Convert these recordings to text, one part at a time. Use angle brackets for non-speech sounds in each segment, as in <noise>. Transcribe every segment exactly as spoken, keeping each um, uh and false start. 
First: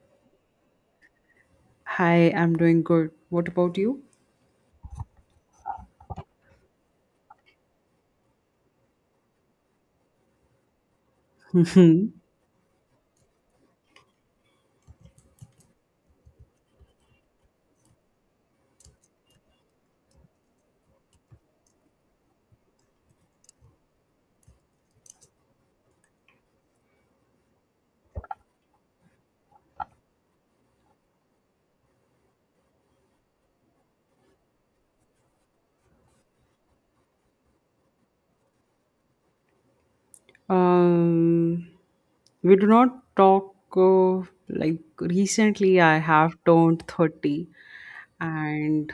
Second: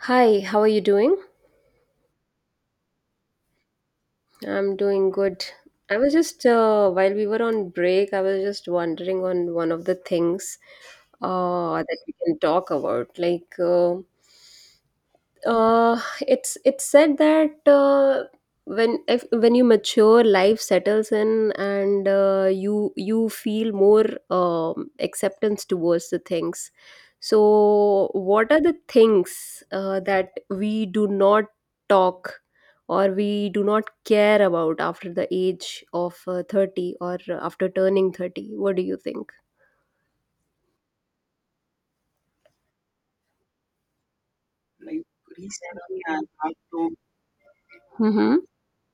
Hi, how are you doing? Hi, I'm doing good. What about you? I'm doing good. I was just uh, while we were on break, I was just wondering on one of the things uh, that we can talk about. Like, uh, Uh, it's it's said that uh, when if, when you mature, life settles in, and uh, you you feel more um, acceptance towards the things. So, what are the things uh, that we do not talk or we do not care about after the age of uh, thirty or after turning thirty? What do you think? Um, we do not talk uh, like recently. I have turned Mm-hmm. thirty, Mm-hmm. and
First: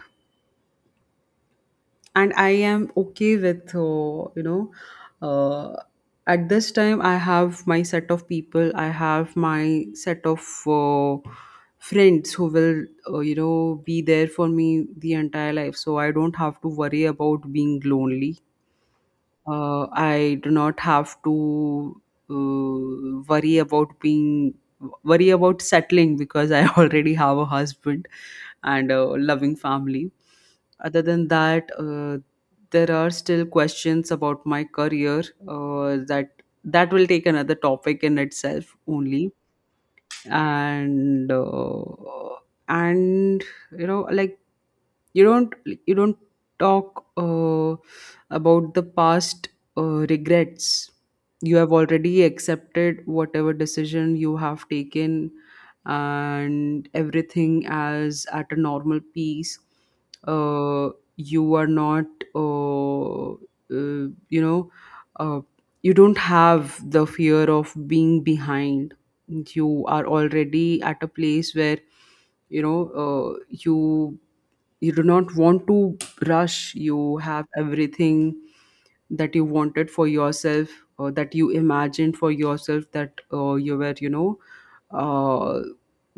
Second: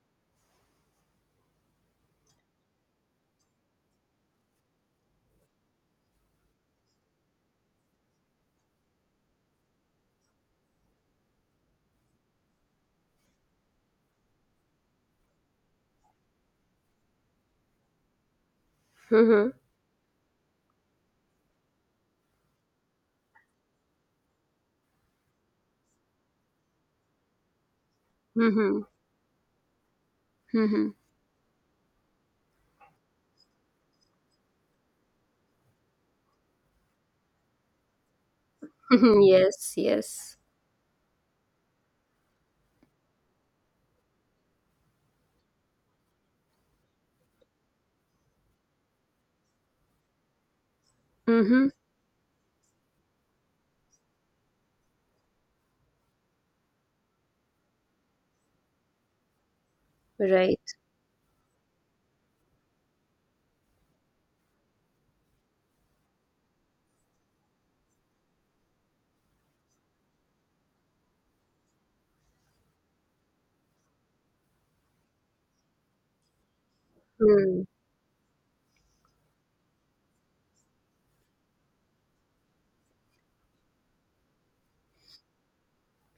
and I am okay with uh, you know. Uh, at this time, I have my set of people. I have my set of uh, friends who will uh, you know be there for me the entire life. So I don't have to worry about being lonely. uh, I do not have to uh, worry about being worry about settling because I <laughs> already have a husband Mm-hmm. and a loving family. Mm-hmm. Other than that, uh, there are still questions about my career uh, that that will take another topic in itself <laughs> only. Yes. Yes. And uh, and you know like you don't you don't talk uh, about the past uh, regrets. You Mm-hmm. have already accepted whatever decision you have taken, and everything as at a normal pace. Right. uh, you are not uh, uh, you know uh, you don't have the fear of being behind. You are already at a place where, you know uh, you you do not want to rush. You have Hmm. everything that you wanted for yourself, or that you imagined for yourself, that uh, you were you know uh,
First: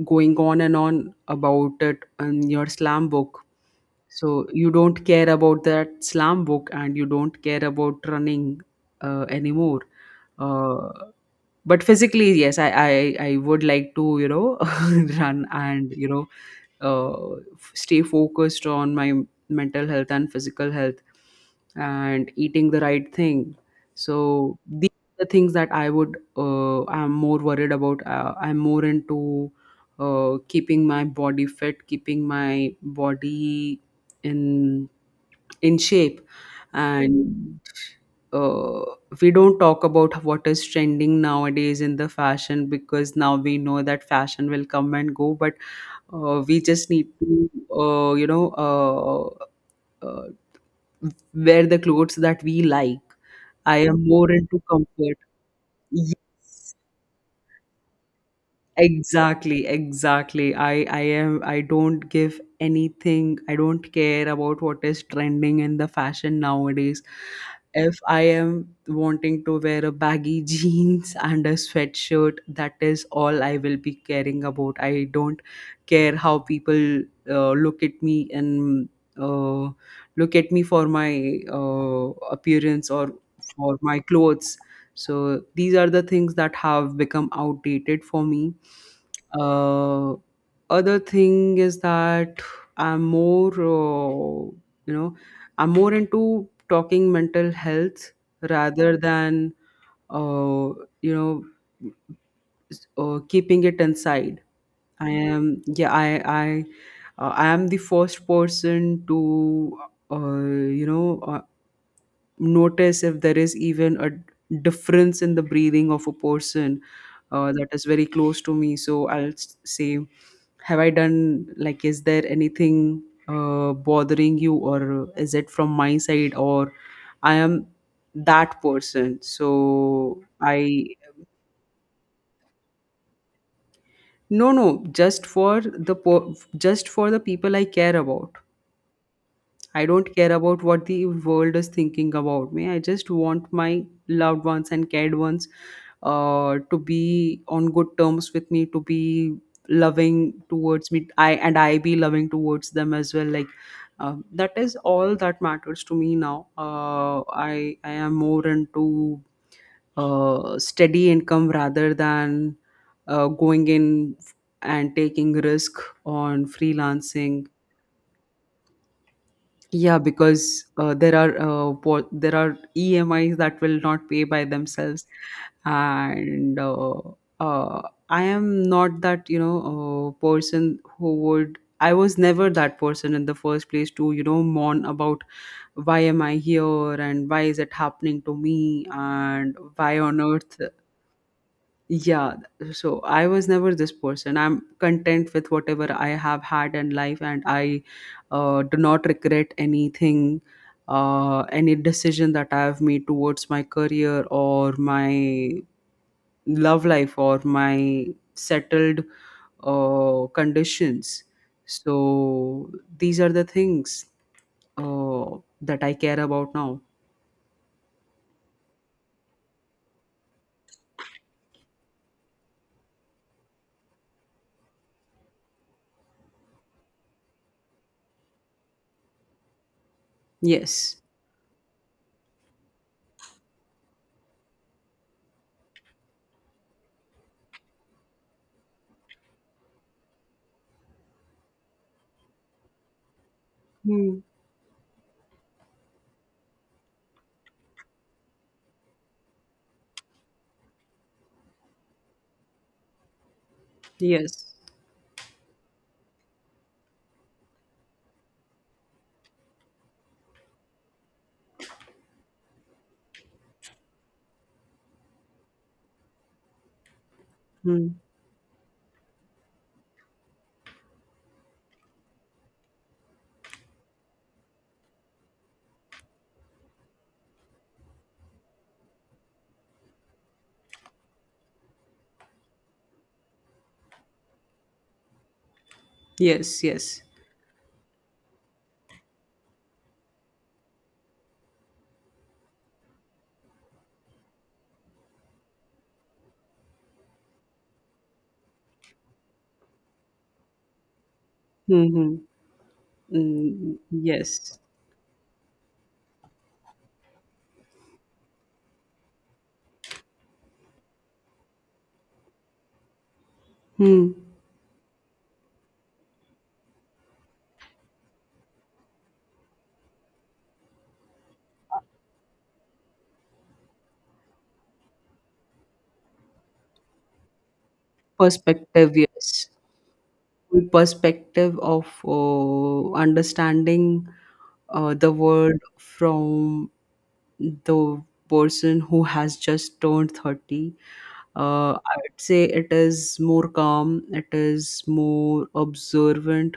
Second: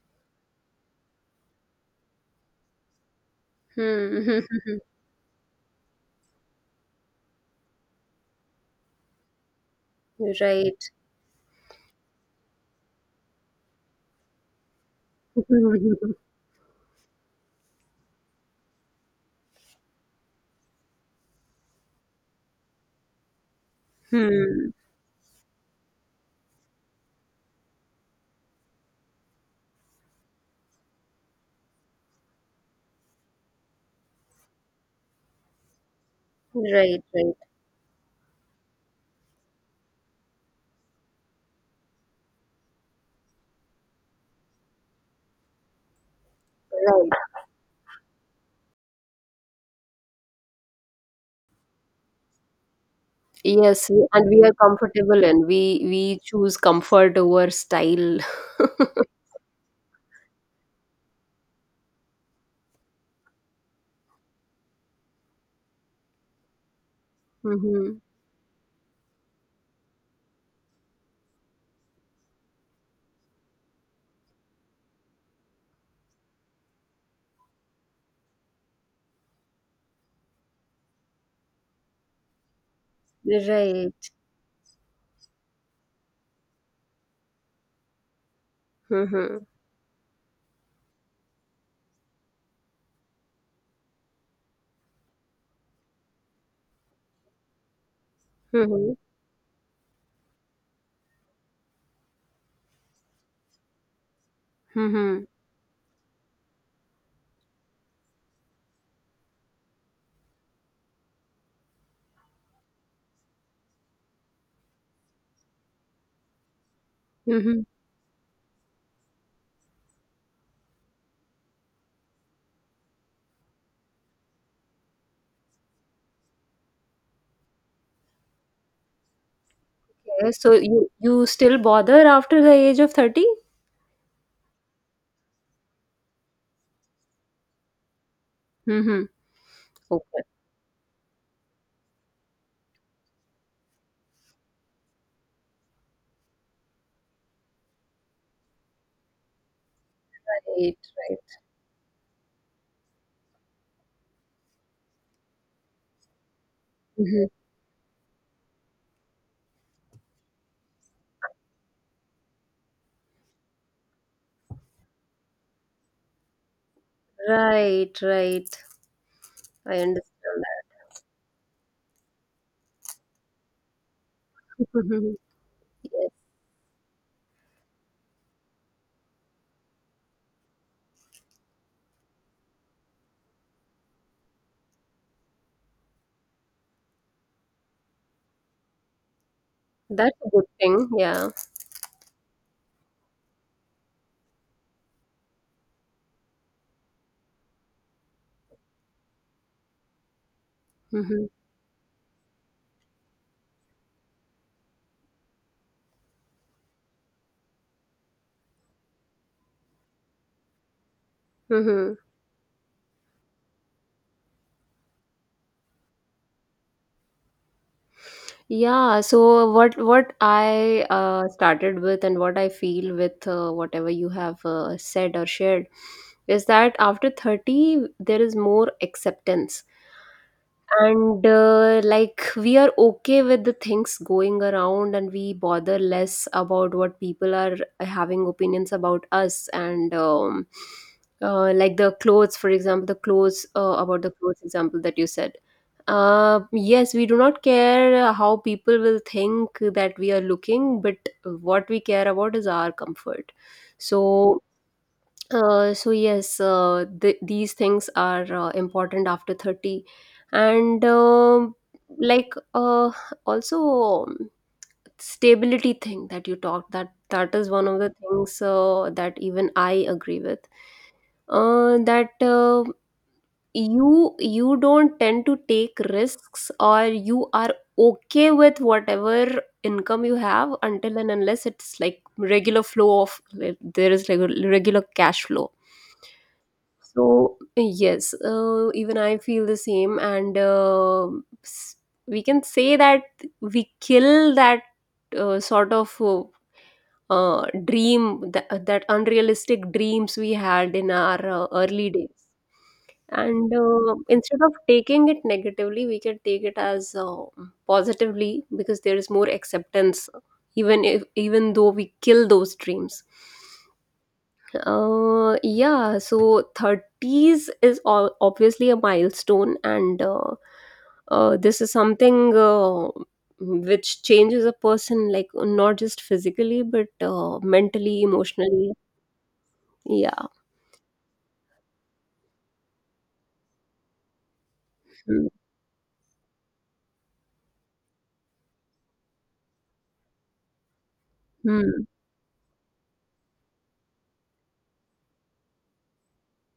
going on and on about it in your slam book. Hmm. So <laughs> you don't care about that slam book, and you don't care about running uh, anymore. Right. uh, but physically, yes, i i, I would like to, you know, <laughs> run, and you <laughs> know, uh, f- stay focused on my mental health and physical health, and eating the right thing. So Hmm. these are the things that I would, uh, I'm more worried about. uh, I'm more into uh, keeping my body fit, keeping my body in in shape. Right, right, And uh, we don't talk about what is trending nowadays in the fashion, because now we know that fashion will come and go. But uh, we just need right. to uh, you know uh, uh, wear the clothes that we like. I Yes, am we- and more we are into comfort. comfortable and we we choose comfort over style. <laughs> Exactly, exactly. I I am, I don't give anything. I don't care about what is trending in the fashion nowadays. If Mm-hmm. I am wanting to wear a baggy <laughs> jeans and a sweatshirt, that is all I will be caring about. I don't care how people uh, look at me, and uh, look at me for my uh, appearance or for Right. my clothes. So these are the things that have become outdated for me. Mm-hmm. Uh, Other thing is that I'm more, uh, you know, I'm more into talking mental health Mm-hmm. rather than uh, you know, s- uh, keeping it inside. I Mm-hmm. am, yeah, I, I, uh, I am the first person to uh, you know, uh, notice if there is even a difference in the breathing of a person uh, Mm-hmm. that is very close to me. So I'll s- say, have I done, like, is there anything uh, bothering you, or is it from my side, or I am that person? So Okay, so I, you you still bother after the age of thirty? no, no, just for the po- just for the people I care about. Mm-hmm. I don't Okay. care about what the world is thinking about me. I just want my loved ones and cared ones uh, to be on good terms with me, to be loving Right, towards me. right. I, and I be loving towards them as well. Like, um, that is all that matters to me now. Uh, Mm-hmm. I I am more into uh, steady income rather than uh, going in and taking risk on freelancing. Right, right. I Yeah, understand because that. uh, there are uh, what there are E M Is that will not pay by themselves, Mm-hmm. Yes. and uh, uh, I am not that, you know, uh, person who would. I was never that person in the first place to, you know, mourn about why am I here, and why is it happening to me, and why That's on a good earth. thing. Yeah. Yeah, so I was never this person. I'm content with whatever I have had in life, and I uh, do not regret anything, Mm-hmm. uh, any decision that I have made towards my career, or my love life, or my settled uh, conditions. Mm-hmm. So these are the things uh, that I care about now. Yeah, so what what I uh, started with and what I feel with uh, whatever you have uh, said or shared is that after thirty there is more acceptance, Yes. and uh, like we are okay with the things going around and we bother less about what people are uh, having opinions about us, and um, uh, like the clothes, for example, the clothes, uh, about the Hmm. clothes example that you said. Uh, yes, we do not care how people will think that we are looking, but what we care about is our comfort. So Yes. uh, so yes, uh, th- these things are uh, important after thirty, and um like uh, also, um, stability thing that you talked, that that is one of Hmm. the things uh, that even I agree with, uh, that uh, you you don't tend to take risks, or you are okay with whatever income you have until and unless it's like regular flow of, like, there is like a regular cash flow. Yes, yes. So yes, uh, even I feel the same, and uh, s- we can say that we kill that uh, sort of uh, uh, dream, that, that unrealistic dreams we had in our uh, Hmm, early days. hmm. And Mm, uh, instead of yes. taking it negatively, we can take it as uh, positively, because there is more acceptance, even if even though we kill those dreams. Hmm. Uh, yeah, so thirties is all obviously a milestone, and uh, uh, this is something uh, which changes a person, like not just physically, but uh, mentally, emotionally. Perspective, yes. Yeah. Full perspective of uh, understanding uh, the Hmm. world from the person who has just turned thirty. Uh, Hmm. I would say it is more calm, it is more observant,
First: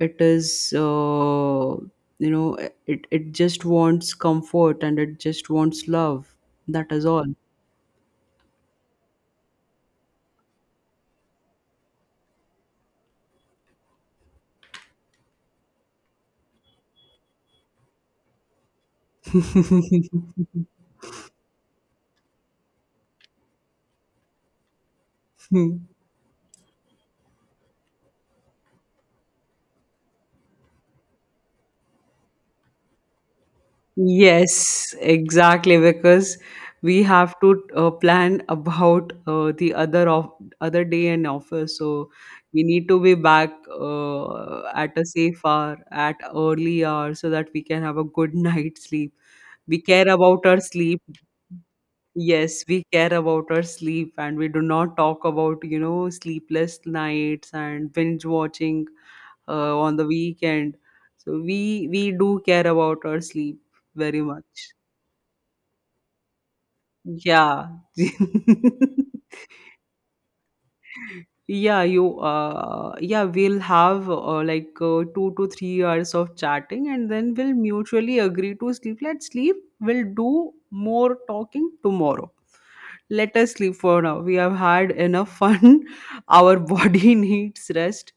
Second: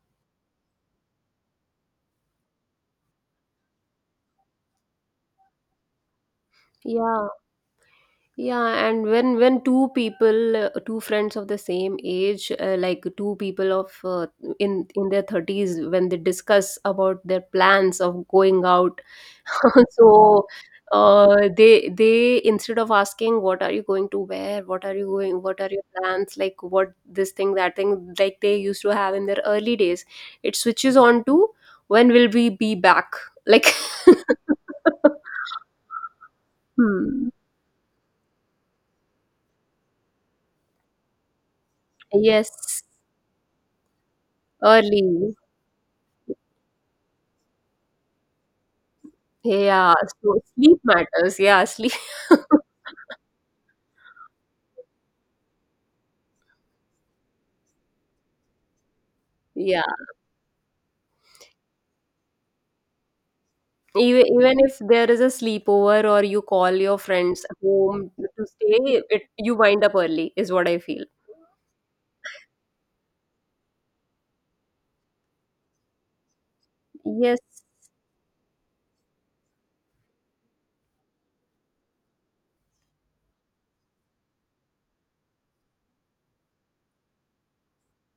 it is, uh, you know, it, it just wants comfort, and it just wants love. That is all. Yeah. Yeah, and when when two people, uh, two friends of the same age, uh, like two people of uh, in in their thirties, when they discuss about their plans of going out, <laughs> so uh, they they instead of asking what are you going to wear, what are you going, what are your <laughs> plans, like what this thing that thing, like they used to have in their early days, it switches on to when will we be back, like. Yes, <laughs> exactly. Because we Hmm. have to uh, plan about uh, the other of other day in office. So we Yes, need to be back uh, at a early. safe hour, at early hour, so that we can have a good <laughs> night's sleep. We Yeah, care so about our sleep sleep. matters. Yeah, sleep. Yes, we <laughs> care about our sleep, and we do not talk about, you know, sleepless nights and binge watching uh, Yeah, on the weekend. So we we do care about our sleep very even even much. if there is a sleepover or you call your friends Yeah. home to <laughs> stay, it you wind up early is what I feel. Yeah, you, uh yeah, we'll have, uh, like uh, two to three hours of chatting, and then Yes. we'll mutually agree to sleep. Let's sleep. We'll do more talking tomorrow. Let us sleep for now. We have had enough fun. <laughs> Our body <laughs> needs rest.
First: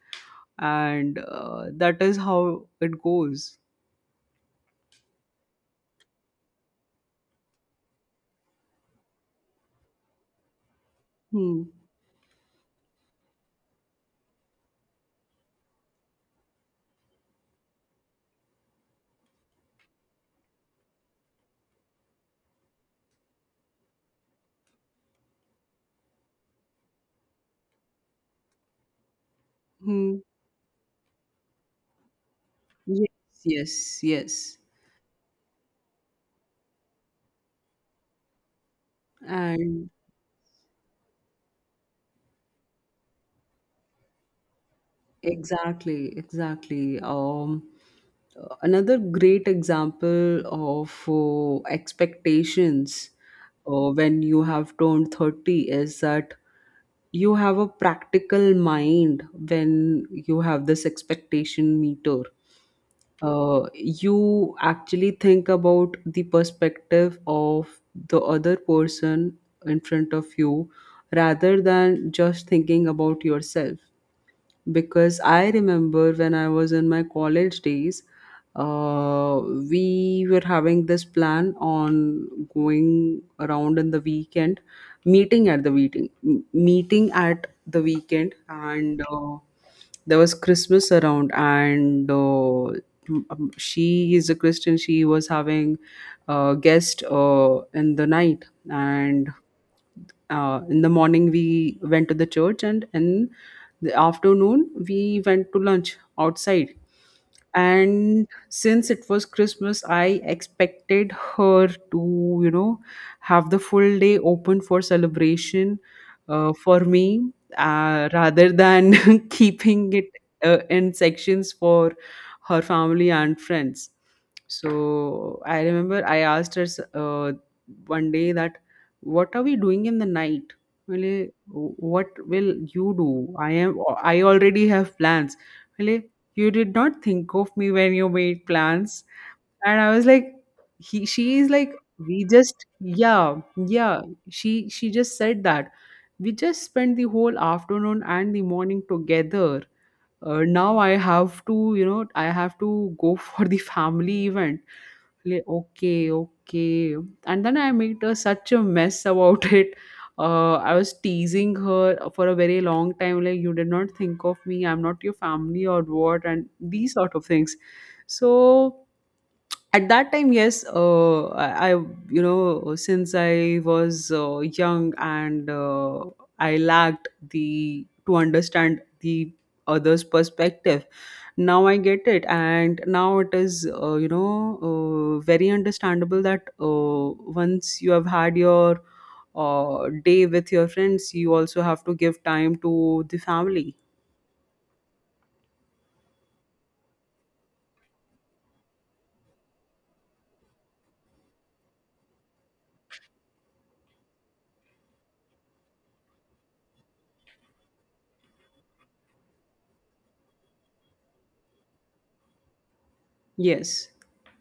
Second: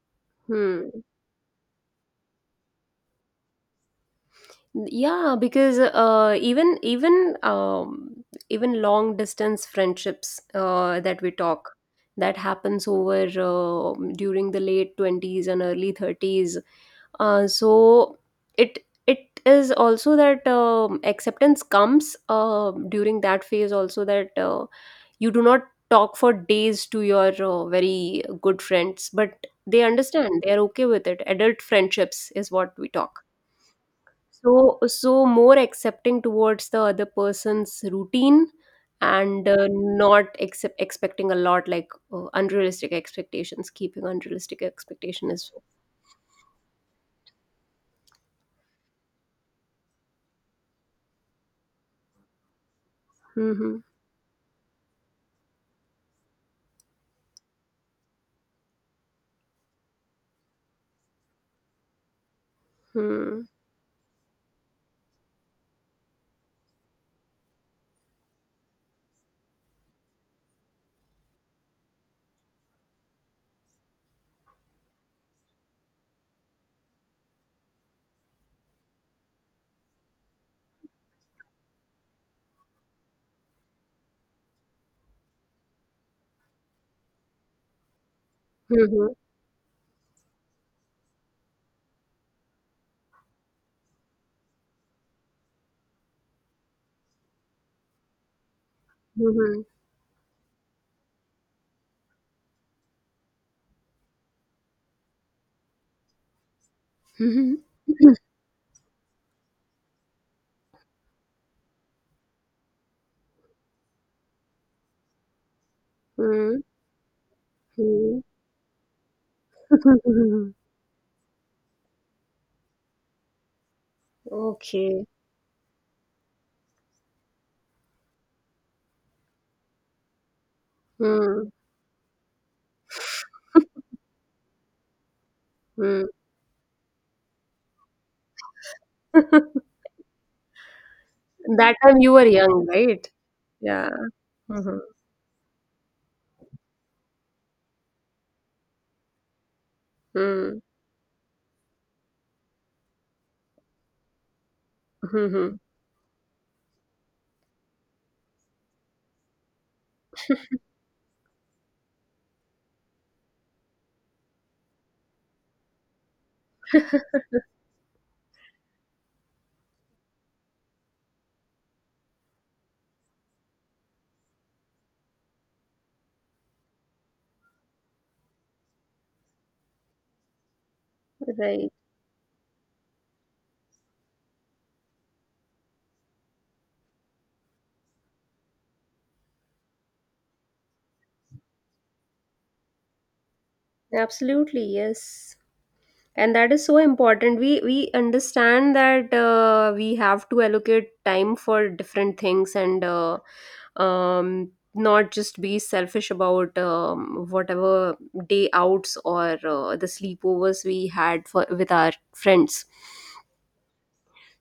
Hmm. And uh, that is how it goes. Yeah, because uh, even even um, even long distance friendships uh, that we Hmm. talk, that happens over uh, during the late twenties and early thirties. Uh, so it it is also that um acceptance comes uh, during that phase also, that uh, you do not talk for days to your uh, very good friends, but they Hmm. understand, they are okay with it. Adult friendships is what we Yes, talk. yes, yes. So so more accepting towards the other person's routine, and uh, and not accept, expecting a lot, like uh, unrealistic expectations, keeping unrealistic expectation is. Exactly, exactly. Um, uh, another great example of uh, expectations, Mm-hmm. uh, when you have turned thirty, is that you have a practical mind when you have this expectation meter. Hmm. Uh, you actually think about the perspective of the other person in front of you, rather than just thinking about yourself. Because I remember when I was in my college days, uh, we were having this plan on going around in the weekend, meeting at the meeting, m- meeting at the weekend, and Mm-hmm, uh, there was Christmas around, and uh, um, she is a Christian. She was having a guest uh, in the night, and mm-hmm, uh, in the morning we went to the church, and in the afternoon we went to lunch outside. mm-hmm. And since it was Christmas, I expected her to, you know, have the full day open for celebration uh, Mm-hmm. for me, uh, rather than <laughs> keeping it <laughs> uh, in sections for her family and friends. Okay. So I remember I asked her, s- uh, one day, that what are we doing in the night. Well, eh, Mm-hmm. what will you do? I am, I already have plans. Well, eh, you did not think of me when you made plans. And I <laughs> was like, he she is like, That time you we were just, young, right? yeah, Yeah. yeah. she Mm-hmm. she just said that we just spent the whole afternoon and the morning together. uh, Hmm. Now I have to, you know, I have to go <laughs> for the family event. Like, Mm-hmm. okay, okay. And then I made uh, such a mess about <laughs> it. uh, I was teasing her for a very long time, like, you did not think of me, I'm not your family, or what, and these sort of <laughs> things. So at that time, yes, uh, I, I you know, since I was, uh, young and uh, I lacked the to understand the other's perspective. Now Right. I get it, and now it is, uh, you know uh, very understandable that, uh, once you have had your uh, day with your friends, you also have to give time to the family. Absolutely, yes. And that is so important. We we understand that uh, we have to allocate time for different things, and uh, um not just be selfish about um, whatever day outs or uh, the sleepovers we had for with our friends. Yes,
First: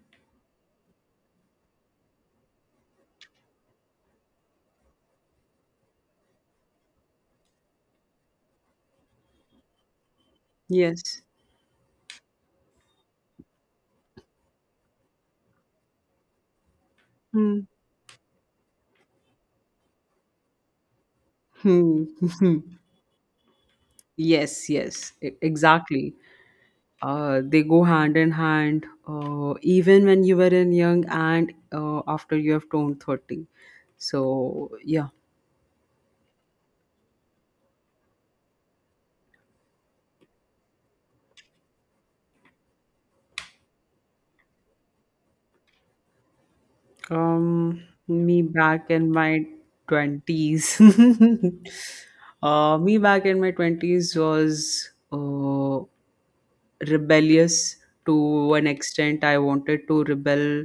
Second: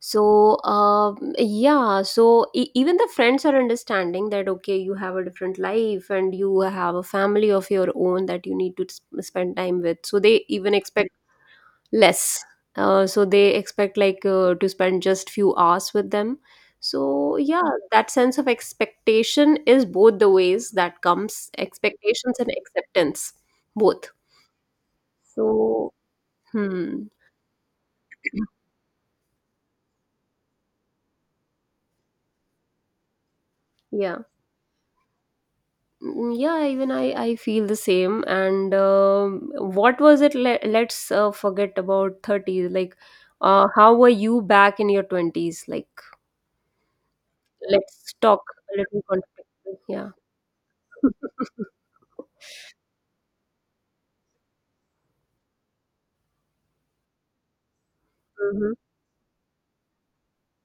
So um yeah, so e- even the friends are understanding that okay, you have a different life and you have a family of your own that you need to sp- spend time with, so they even expect yes. less. Uh, so they expect, like, uh, to spend just few hours with them. So Hmm. yeah, that sense of expectation is both the ways, that comes Hmm. expectations and <laughs> acceptance both. Yes, yes, e- So exactly. hmm, Uh, they go hand in hand, uh, even when you were in young, and uh, after you have turned thirty. yeah. So, yeah, Mm, yeah, even i i feel the same. And um, what was it, le- let's uh, forget about thirty, like uh, how were you back in your twenties? Like, Um, let's me talk, a back little in my context. Yeah. twenties. <laughs> <laughs> Uh, me back in my twenties was uh, rebellious to an Hmm. extent. I wanted to rebel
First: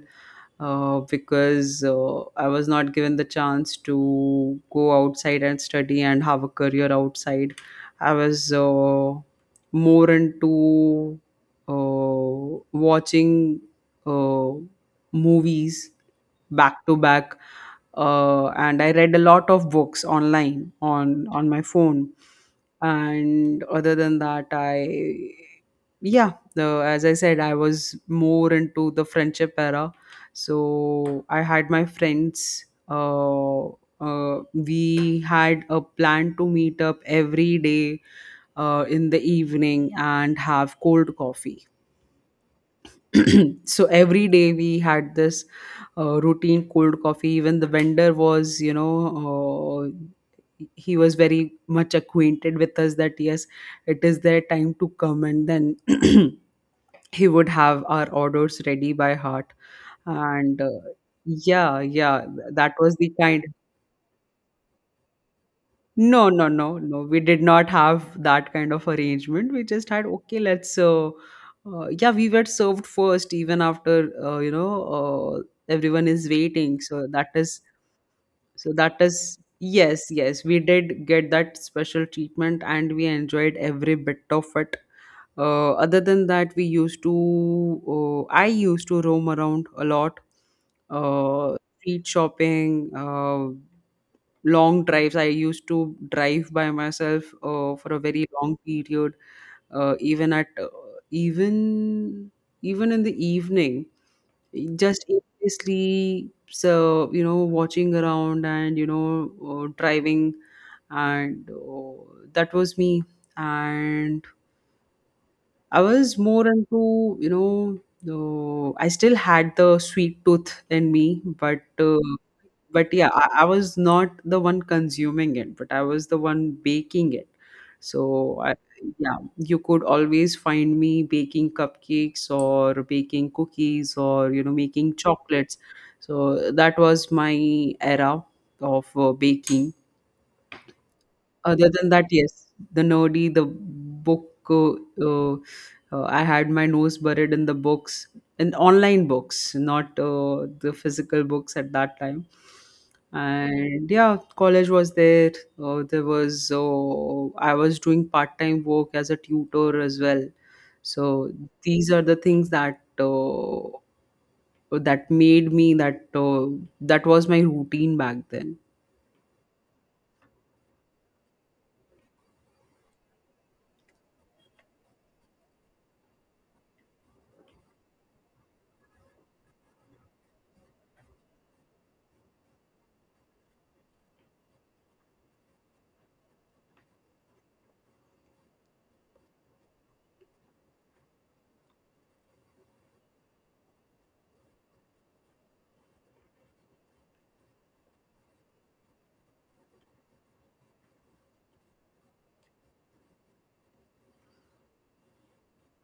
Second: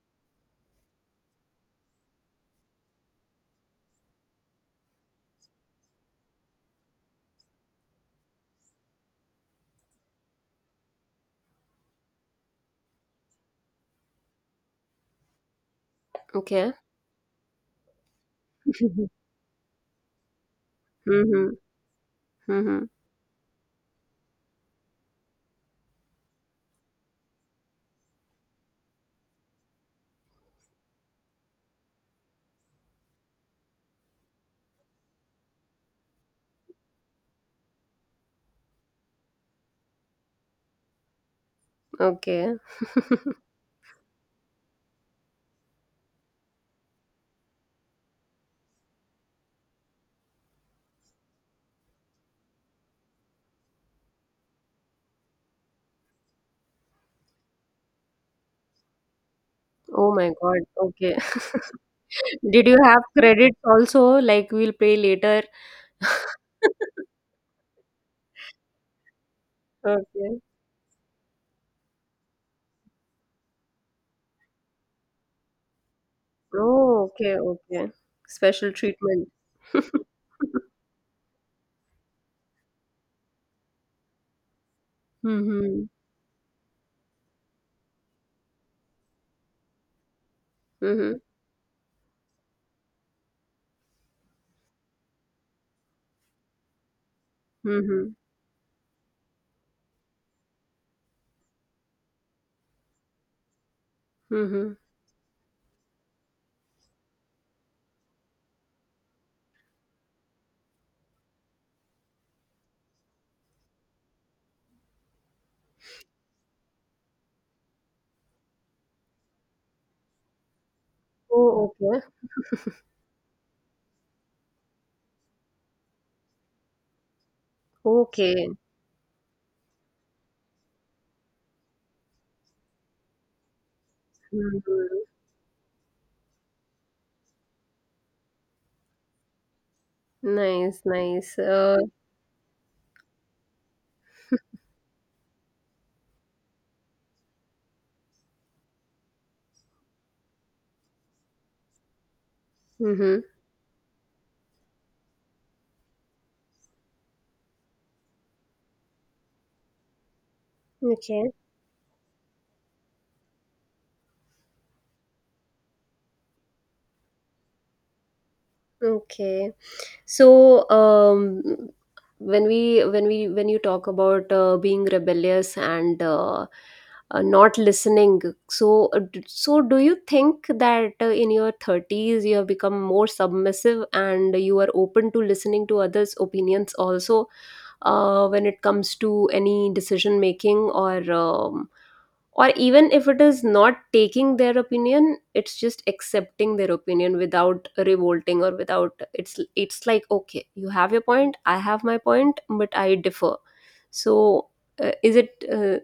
uh, because uh, I was not given the chance to go outside and study and have a career outside. I was uh, more into uh, watching uh, movies Okay. back to back. Uh, and I Mhm. read a lot of books online on on Mhm. my phone. Mhm. And other than that, I, yeah, the, as I said, I was more into the friendship era. So I had my friends. Uh, uh, we had a plan to meet up every day uh, in the evening, and have cold coffee. Okay. <clears throat> So every day we had this uh, routine cold coffee. Even the vendor was, you know, uh, he was very much acquainted with us, that, yes, it is their time to come. And then <clears throat> he would have our orders ready by heart. Oh my And God. uh, Okay. yeah yeah th- <laughs> Did that you was have the kind. credits also? Like we'll pay later. No, no, no, no. We <laughs> did not have that kind of arrangement. We just had, okay, Okay. let's, uh, uh, yeah, we were served first, even after, uh, you know, uh, everyone is waiting. So Oh, that okay. is, Okay. Special so that treatment. is, <laughs> yes, yes, we did get that special treatment, and we enjoyed every bit of it. Uh, Mm-hmm. other than that, we used to, uh, I used to roam around a lot, Mm-hmm. uh, street shopping, uh, long drives. I used to drive by myself uh, for a Mm-hmm. very long period, uh, even at uh, even even in the evening, Mm-hmm. just aimlessly. So you know, watching around and you know, uh, driving, and uh, that was me. And I was more into you know. Uh, I still had the sweet tooth in me, but Oh, uh, okay. but yeah I, I was not the one consuming it, but I was the one baking it, so Okay. I, yeah, you could always find me baking cupcakes or baking cookies or you know making Mm-hmm. chocolates. So that was my era of uh, baking. Nice, nice. Other Uh, than that, yes, the nerdy, the book. Uh, uh, uh, I had my nose buried in the books, in online books, not uh, the physical books at that time. Mm-hmm. And yeah, college was there. Uh, there was uh, I was doing part time work as a tutor as well. So Okay. these are the things that uh, that made me that uh, that was my routine back then. Okay. So, um, when we when we when you talk about uh, being rebellious and uh, uh, not listening, so uh, d- so do you think that uh, in your thirties you have become more submissive and you are open to listening to others' opinions also, uh, when it comes to any decision making, or um, or even if it is not taking their opinion, it's just accepting their opinion without revolting, or without it's it's like, okay, you have your point, I have my point, but I differ. So uh, is it uh,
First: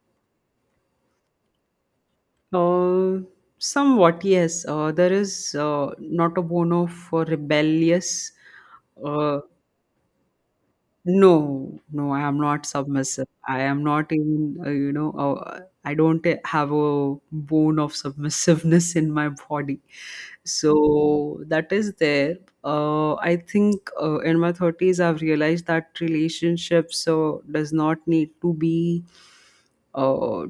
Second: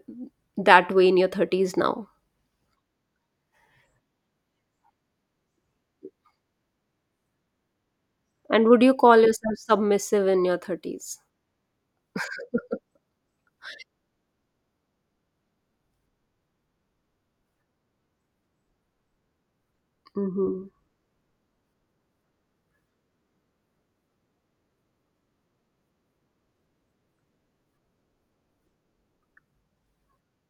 that way in your thirties now? Uh, somewhat, yes. Uh, there is uh, not a bono for rebellious. And would you call Uh, yourself submissive in your thirties? no, no, I am not submissive. I am not even, uh, you know, uh, I don't have a bone of submissiveness in my body. Mm-hmm. So that is there. Uh, I think uh, in my thirties, I've realized that relationships so does not need to be. Uh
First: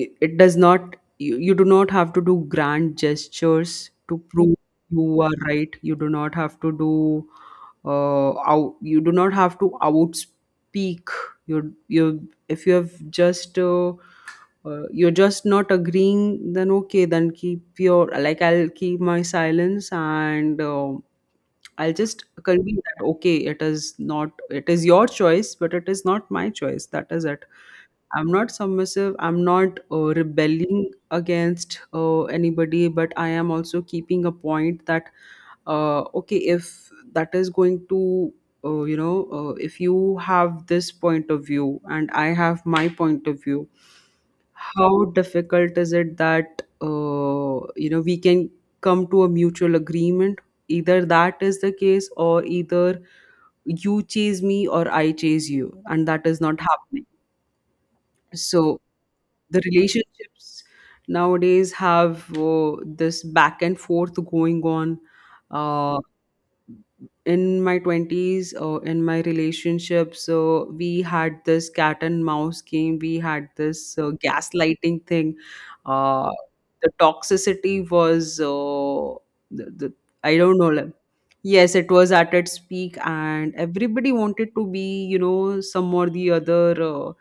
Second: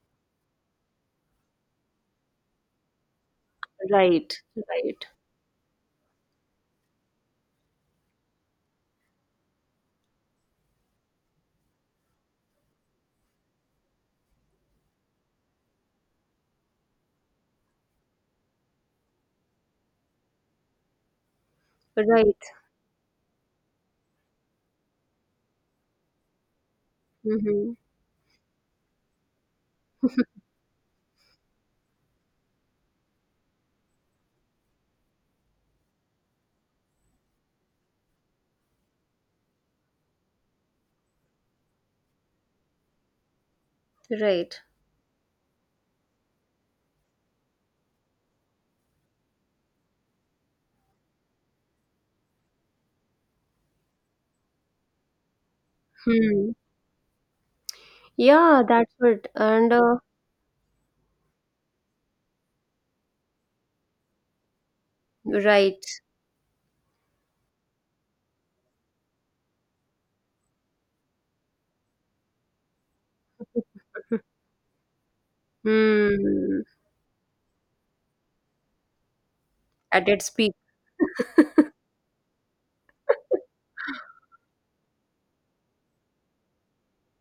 i- it does not, you, you do not have to do grand gestures to Right, prove right, you are right. You do not have to do uh out, you do not have to outspeak. you you If you have just uh, uh, you're just not agreeing, then okay, then keep your, like, I'll keep my silence, and uh, I'll just right. convey that okay, it is not, it is your choice but it is not my choice, that is it. Mm-hmm. I'm not submissive. I'm not uh, <laughs> rebelling against uh, anybody, but I am also keeping a point that uh, okay, if that is going to uh, you know, uh, if you have this point of view and I have my point of view, Right. how difficult is it that uh, you know, we can come to a mutual agreement? Either that is the case, or either you chase me or I chase you, and that is Hmm. not happening. Yeah, So that's it. the And uh, relationships nowadays have uh, this back and forth going on. right. Uh, in my twenties, or in my relationship, so we had this cat and mouse game, we had this uh, <laughs> gaslighting thing. uh, Hmm. the toxicity was uh, the, the, At its I peak. don't know, like, <laughs> yes, it was at its peak, and everybody wanted to be, you know, some or the other uh,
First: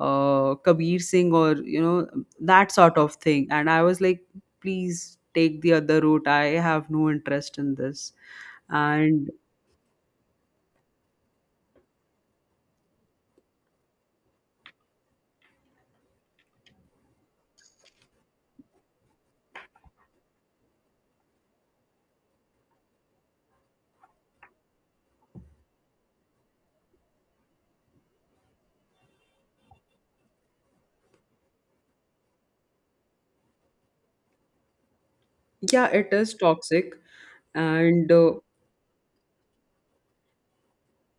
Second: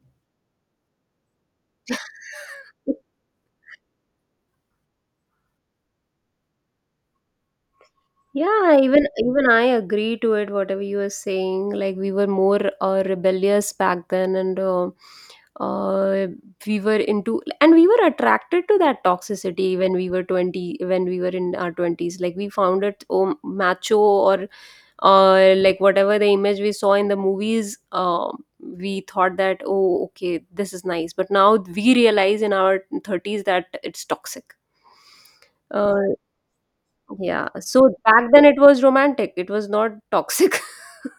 uh, Kabir Singh or you know, that sort of thing, and I was like, please take the other route, I have no interest in this. Yeah, even And even I agree to it. Whatever you were saying, like we were more uh, rebellious back then, and uh, uh, we were into and we were attracted to that toxicity when we were twenty, when we were in our twenties. Like, we found it oh, macho, or uh, like whatever the image we saw in the movies, um, we thought that oh, okay, this is nice, but now we realize in our thirties that it's toxic. yeah, it uh, is toxic. yeah, so And back uh, then it was romantic, it was not toxic.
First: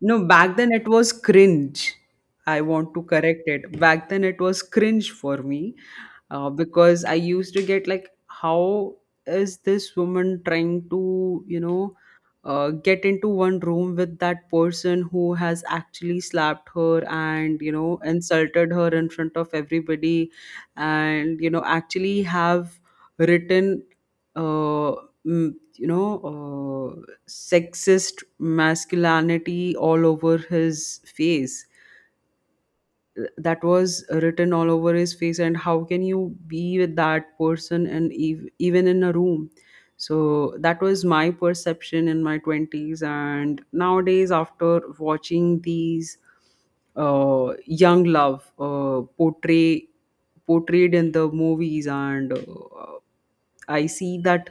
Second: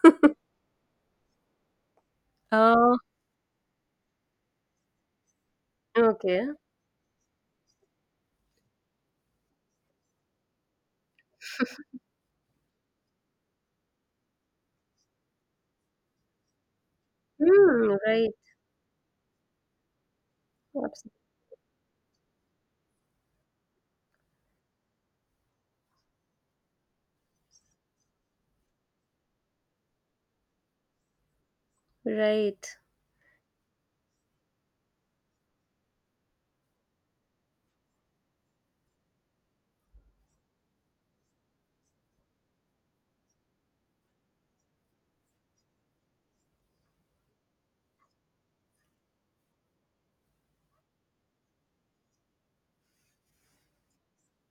No, back then it was cringe. I want uh, to correct it. Back then it was cringe for me, okay. uh, because I used to get like, how is this woman trying to, you know, uh, get into one room with that person who has actually slapped her and, you Hmm. know, Right. insulted her in front of everybody, Abs- and, you know, actually have written, uh, mm, you know, uh, sexist masculinity all over his face. right, That was written all over his face. And how can you be with that person and ev- even in a room? So that was my perception in my twenties. And nowadays, after watching these uh, young love uh, portray portrayed in the movies, and uh, I see that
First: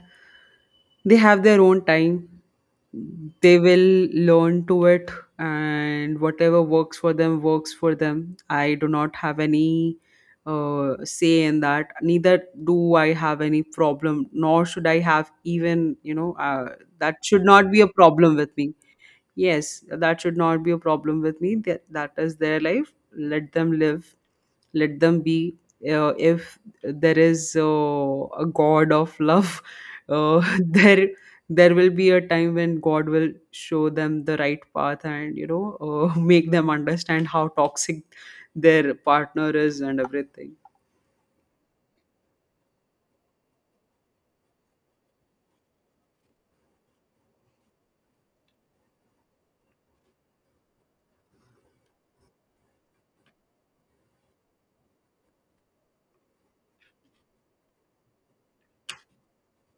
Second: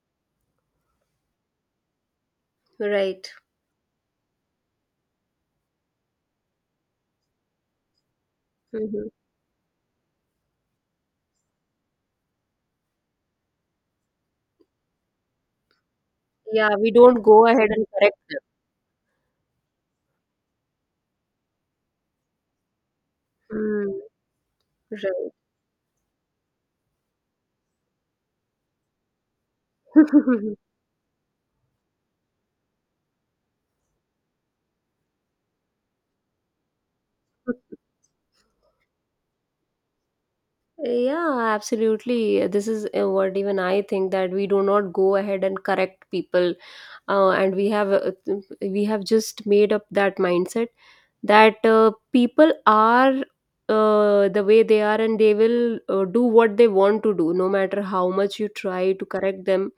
they have their own time. right. They will learn to it, and whatever works for them, works for them. I do Hmm. not have any uh, say in that. Neither do I have any problem, nor should I have. Even, you know, uh, Yeah, we that don't go should not ahead be and a correct problem them. with me. Yes, that should not be a problem with me. That, that is their life. Let them Hmm. live, let them Right. be. Uh, if there is uh, a god of love, <laughs> uh, there there will be a time when god will show them the right path, and you know, uh, <laughs> make them understand how <laughs> toxic their partner is, and everything. Yeah, absolutely. This is uh, what even I think, that we do not go ahead and correct people, uh, and we have uh, we have just made up that mindset, that uh, people are uh, the way they are, and they will uh, do what they want to do, no matter how much you try to correct them.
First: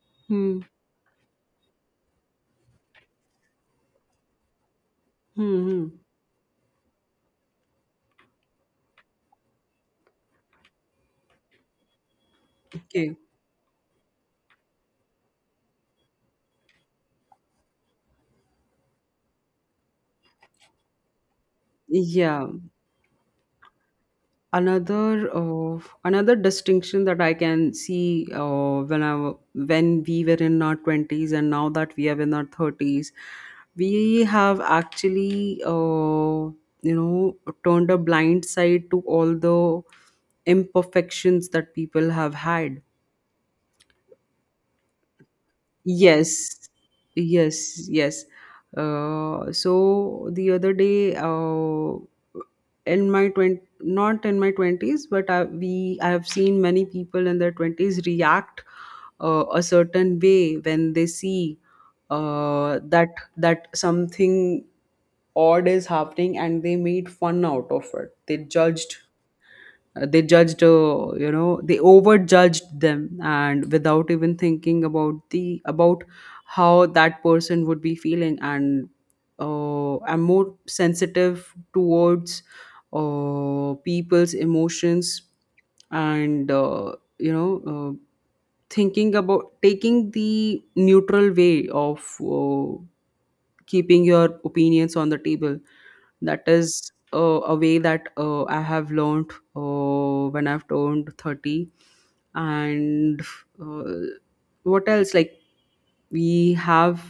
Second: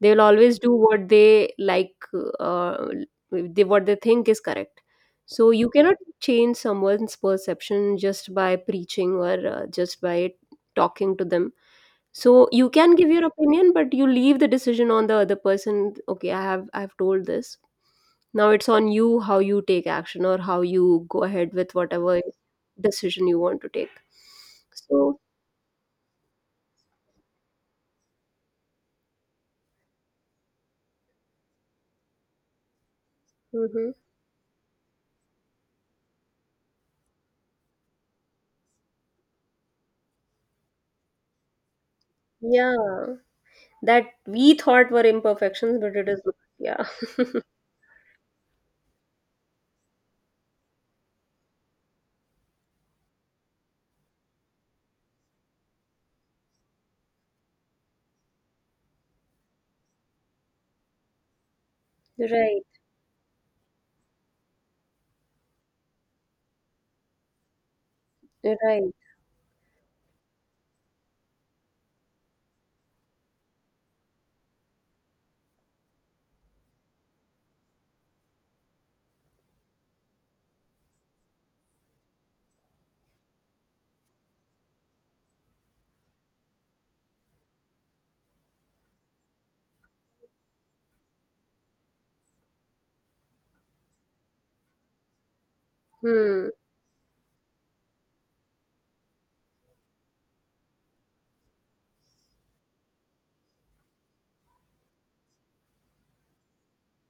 They will always Hmm. do what they like, uh, they, what they think is correct. So Hmm, you cannot hmm. change someone's perception just by preaching, or uh, just by talking to them. So you can give Okay, your opinion, but you leave the decision on the other person. Okay, i have I've told this, now it's on you how you take action or how you go ahead with whatever yeah. decision you want to take. So, another uh, Another distinction that I can see, uh, when i w- when we were in our twenties and now that we are in our thirties, mhm. we have actually uh, you know, turned a blind side to all the imperfections that people have had. Yeah, that we thought were imperfections, but it is, not. Yes, Yeah, yes, yes. Uh, so the other day, uh, in my twenty, not in my twenties, but I, we, I have seen many people in their twenties react uh, a certain way when they see right, uh, that that something odd is happening, and they made fun out of it. They right. judged, uh, they judged uh, you know, they overjudged them, and without even thinking about the about how that person would be feeling. And uh, I'm more sensitive towards uh, people's emotions, and uh, you know uh, thinking about taking the neutral way of uh, keeping your opinions on the table. That Hmm. is uh, a way that uh, I have learned uh, when I've turned thirty. And uh, what else? Like, we have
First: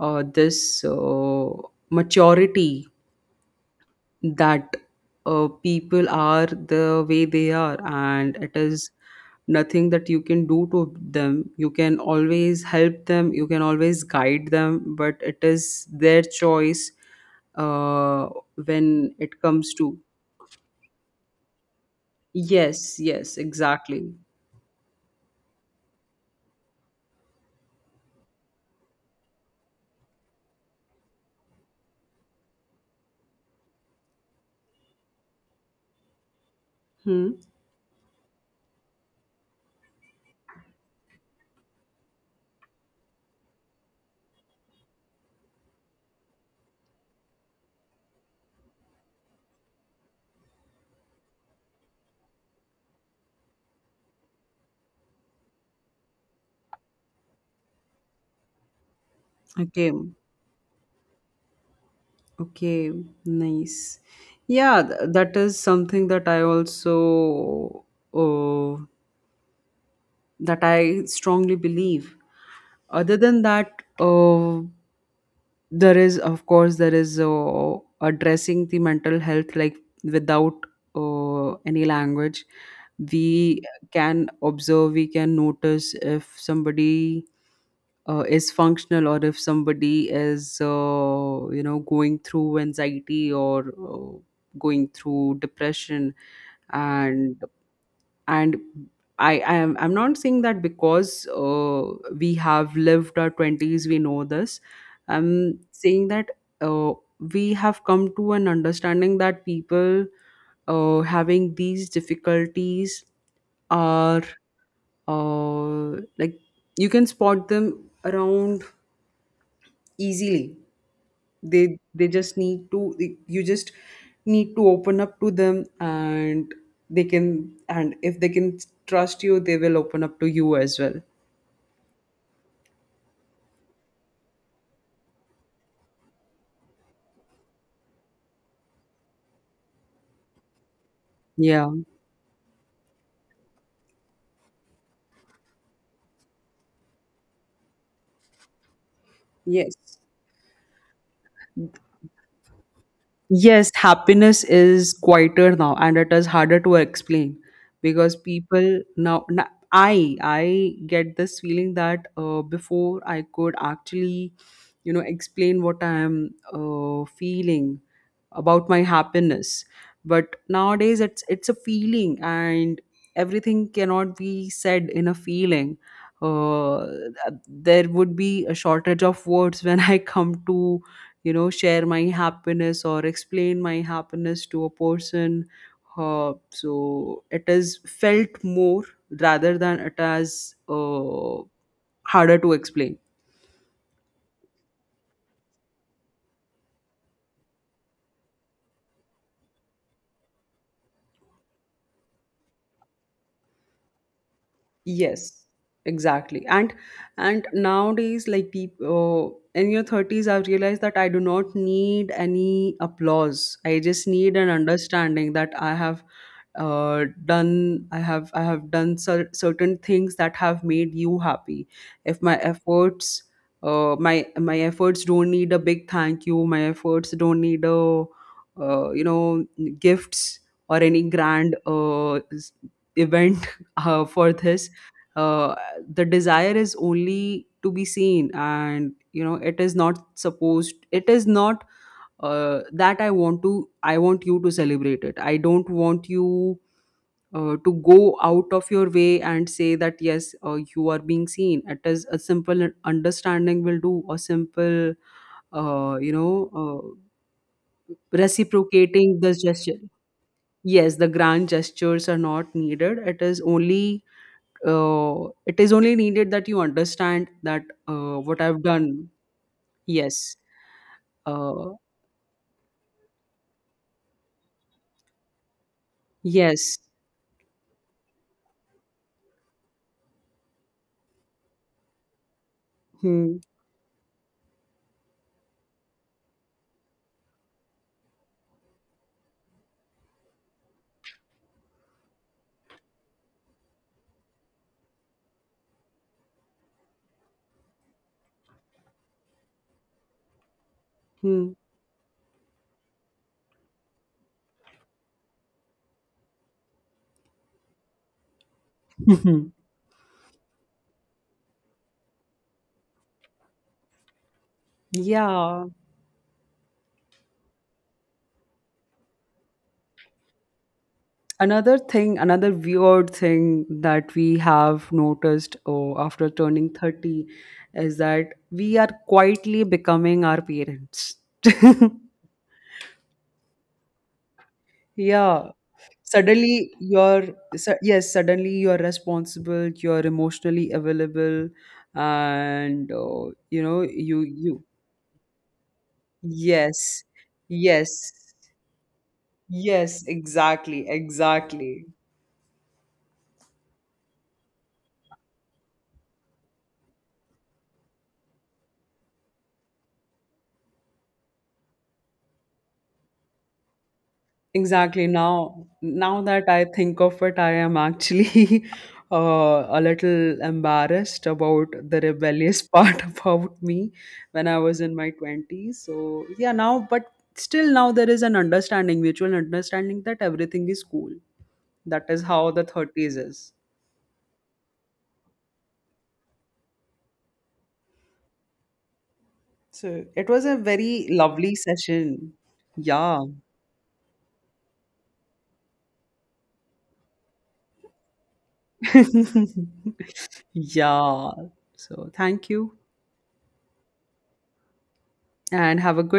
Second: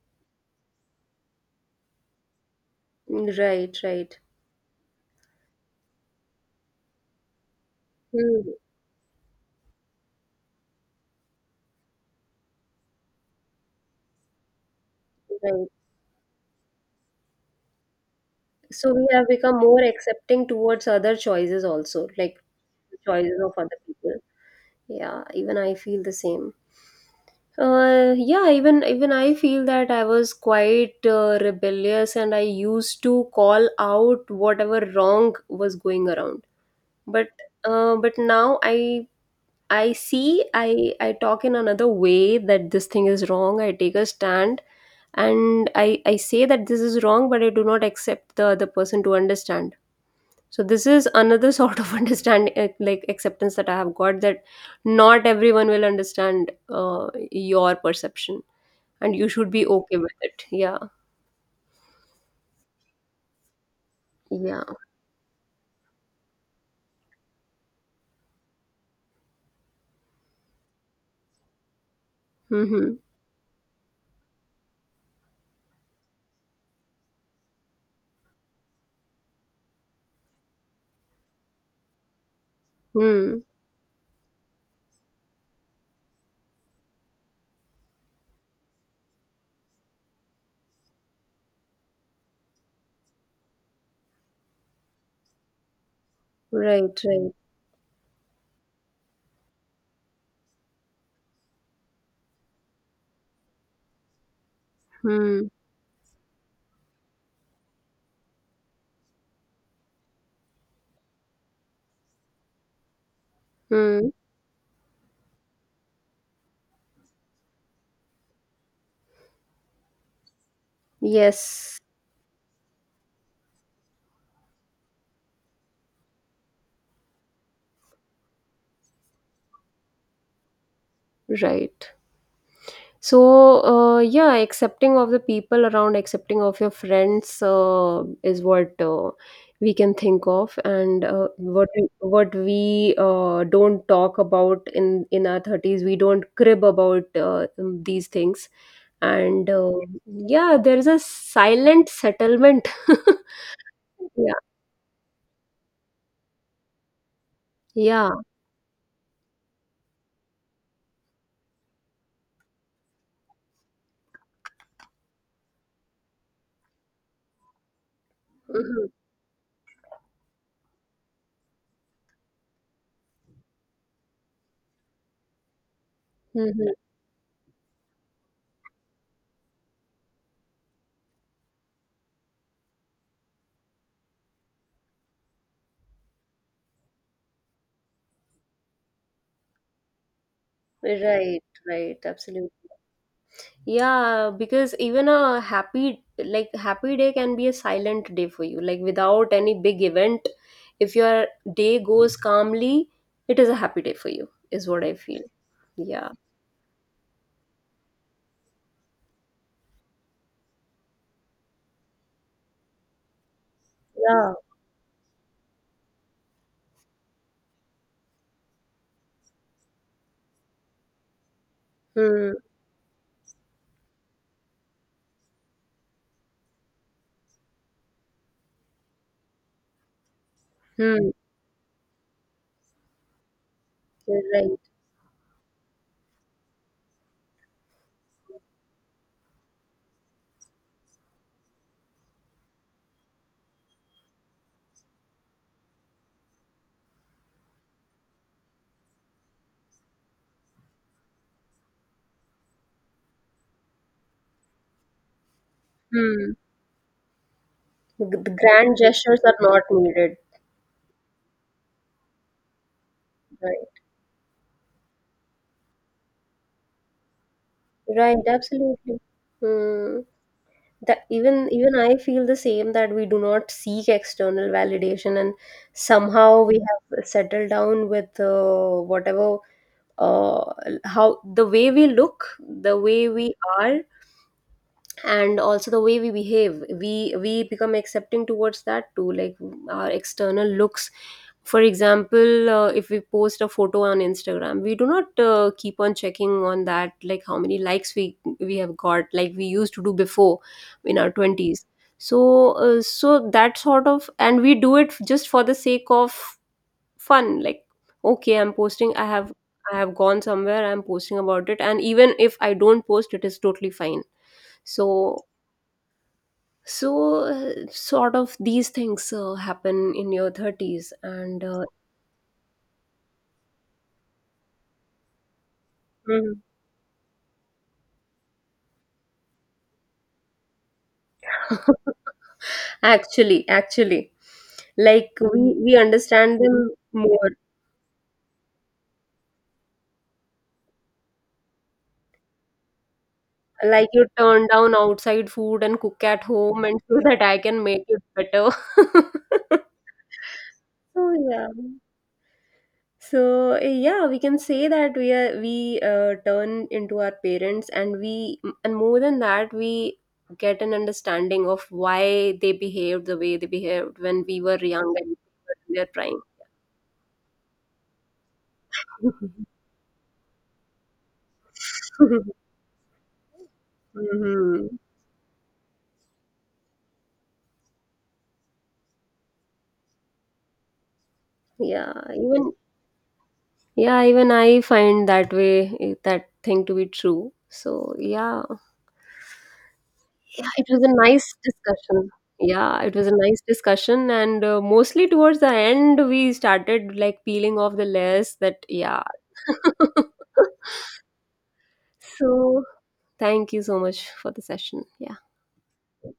uh, this uh, maturity Right, right. that uh, people are the way they are, and Hmm. it is nothing that you can do to them. You can always help them, you can always guide them, but it Right. is their choice. uh, So we when have it become comes more to, accepting towards other choices also, like yes, yes, choices of other people. exactly. Yeah, even I feel the same. Uh, yeah, even even I feel that I was quite uh, rebellious, and I used to call out whatever wrong was going around. Hmm, But uh, but now I I see I I talk in another way, that this thing is wrong. I take a stand, and I I say that this is wrong, but I do not accept the other person to understand. So this is another sort of <laughs> understanding, uh, like acceptance that I have got, that not everyone will understand uh, your perception, and you should be okay, okay with it. Yeah. okay, nice. Yeah. Yeah th- that is something that I also, uh, that I strongly believe. Mm-hmm. Other than that, uh, there is, of course, there is uh, addressing the mental health, like, without uh, any language. Hmm. We can observe, we can notice if somebody uh, is functional, or if somebody is, uh, you know, going through anxiety or uh, going through depression. Right, right. And and I, I am I'm not saying that because uh, we have lived our twenties, we know this. Hmm. I'm saying that uh, we have come to an understanding that people uh, having these difficulties Hmm. are, uh, like, you can spot them around easily. They Yes. they just need to, you just need to open up to them, and they can and if they can trust you, they will open up to you as well. Right. So, uh, yeah, accepting of the people around, accepting of your friends, uh, is what uh, we can think of, and uh, what Yeah, we, what we uh, don't talk about in in our thirties, we don't crib about uh, these things, and uh, yes. yeah, there is a silent settlement. <laughs> Yes, Yeah, happiness is quieter now, and it is harder to explain, yeah. because people now, na- I I get this feeling that uh, before I could actually, you know, explain what I am uh, feeling about my Mm-hmm. happiness, but nowadays it's it's a feeling, and everything cannot be said in a feeling. Mm-hmm. uh, there would be a shortage of words <laughs> when I come to, you know, share my happiness or explain my happiness to a person. Uh, so it is felt more rather than it as uh, Right, right, harder absolutely. to explain. Yeah, because even a happy, like, happy day can be a silent day for you. Like, without any big event, if your day goes calmly, it is a happy day for you, is what I feel. Yes, Yeah. exactly. And and nowadays, like people in your thirties, I've realized that I do not need any applause. I just Yeah. need an understanding that I have uh, done. I have I have done cer- certain things that have made you happy. If Hmm. my efforts, uh, my my efforts don't need a big thank you. My efforts don't need a uh, you know gifts, or any Hmm. grand uh, s- event, <laughs> uh, You're for right. this. uh, the desire is only to be seen. And you know, it is not supposed, it is not uh, that I want to, I want you to celebrate it, I don't want you uh, to go out of your way and say that, yes, uh, you are being seen. It is a simple understanding will do. A simple uh, you Hmm. know uh, The the grand reciprocating gestures the are not gesture. needed. Yes, the grand gestures are not needed. It is Right. only uh, it is only needed that you understand that uh, Right, what I've absolutely. done. Hmm. Yes. That even Uh, even I feel the same, that we do not seek external validation, and somehow we yes. have settled down with uh, whatever, uh, how the way we look, the way we Hmm. are, and also the way we behave, we we become accepting towards that too, like mm, our external looks. For example, uh, if we post a photo on Instagram, we do not uh, keep on checking on that, like how many likes we we have got, like we used to do before in our Hmm. twenties. So uh, so that sort of, and we do it just for the sake of fun. Like, okay, I'm posting, i have <laughs> I have gone somewhere, I'm posting about it, and even if I don't post, it is totally fine. So Yeah. so, uh, sort of these things uh, happen in your thirties, and uh, Another thing, another weird thing that we have noticed uh, after Mhm. turning thirty, is that we are quietly becoming our parents. <laughs> Actually, actually, <laughs> like yeah. we, we understand them suddenly you're more. su- yes, suddenly you're responsible, you're emotionally available, and uh, you know, Like, you you turn you down outside food and cook at home, and <laughs> so yes, that I can make it yes, better. <laughs> yes, exactly, So, yeah. exactly. So eh, yeah, we can say that we are we uh, turn into our parents, and we and more than that, we get an understanding of why they behaved the way they behaved when we were young Exactly. and Now, in their prime. now that I think of it, I am actually <laughs> <laughs> uh, a little embarrassed about the rebellious <laughs> part about me when I Hmm. was in my twenties. So, yeah, now, but still now there is an understanding, mutual understanding that everything is cool. Yeah, That is how even the thirties is. yeah, even I find that way, eh, that thing to be true. So yeah. So, it was Yeah, a it was a very nice lovely discussion. session. Yeah, it was a Yeah. nice discussion, and uh, mostly towards the end, we started like peeling off the layers that, yeah. <laughs> <laughs> Yeah. So, thank So, you thank you so much for the session. Yeah. and have a good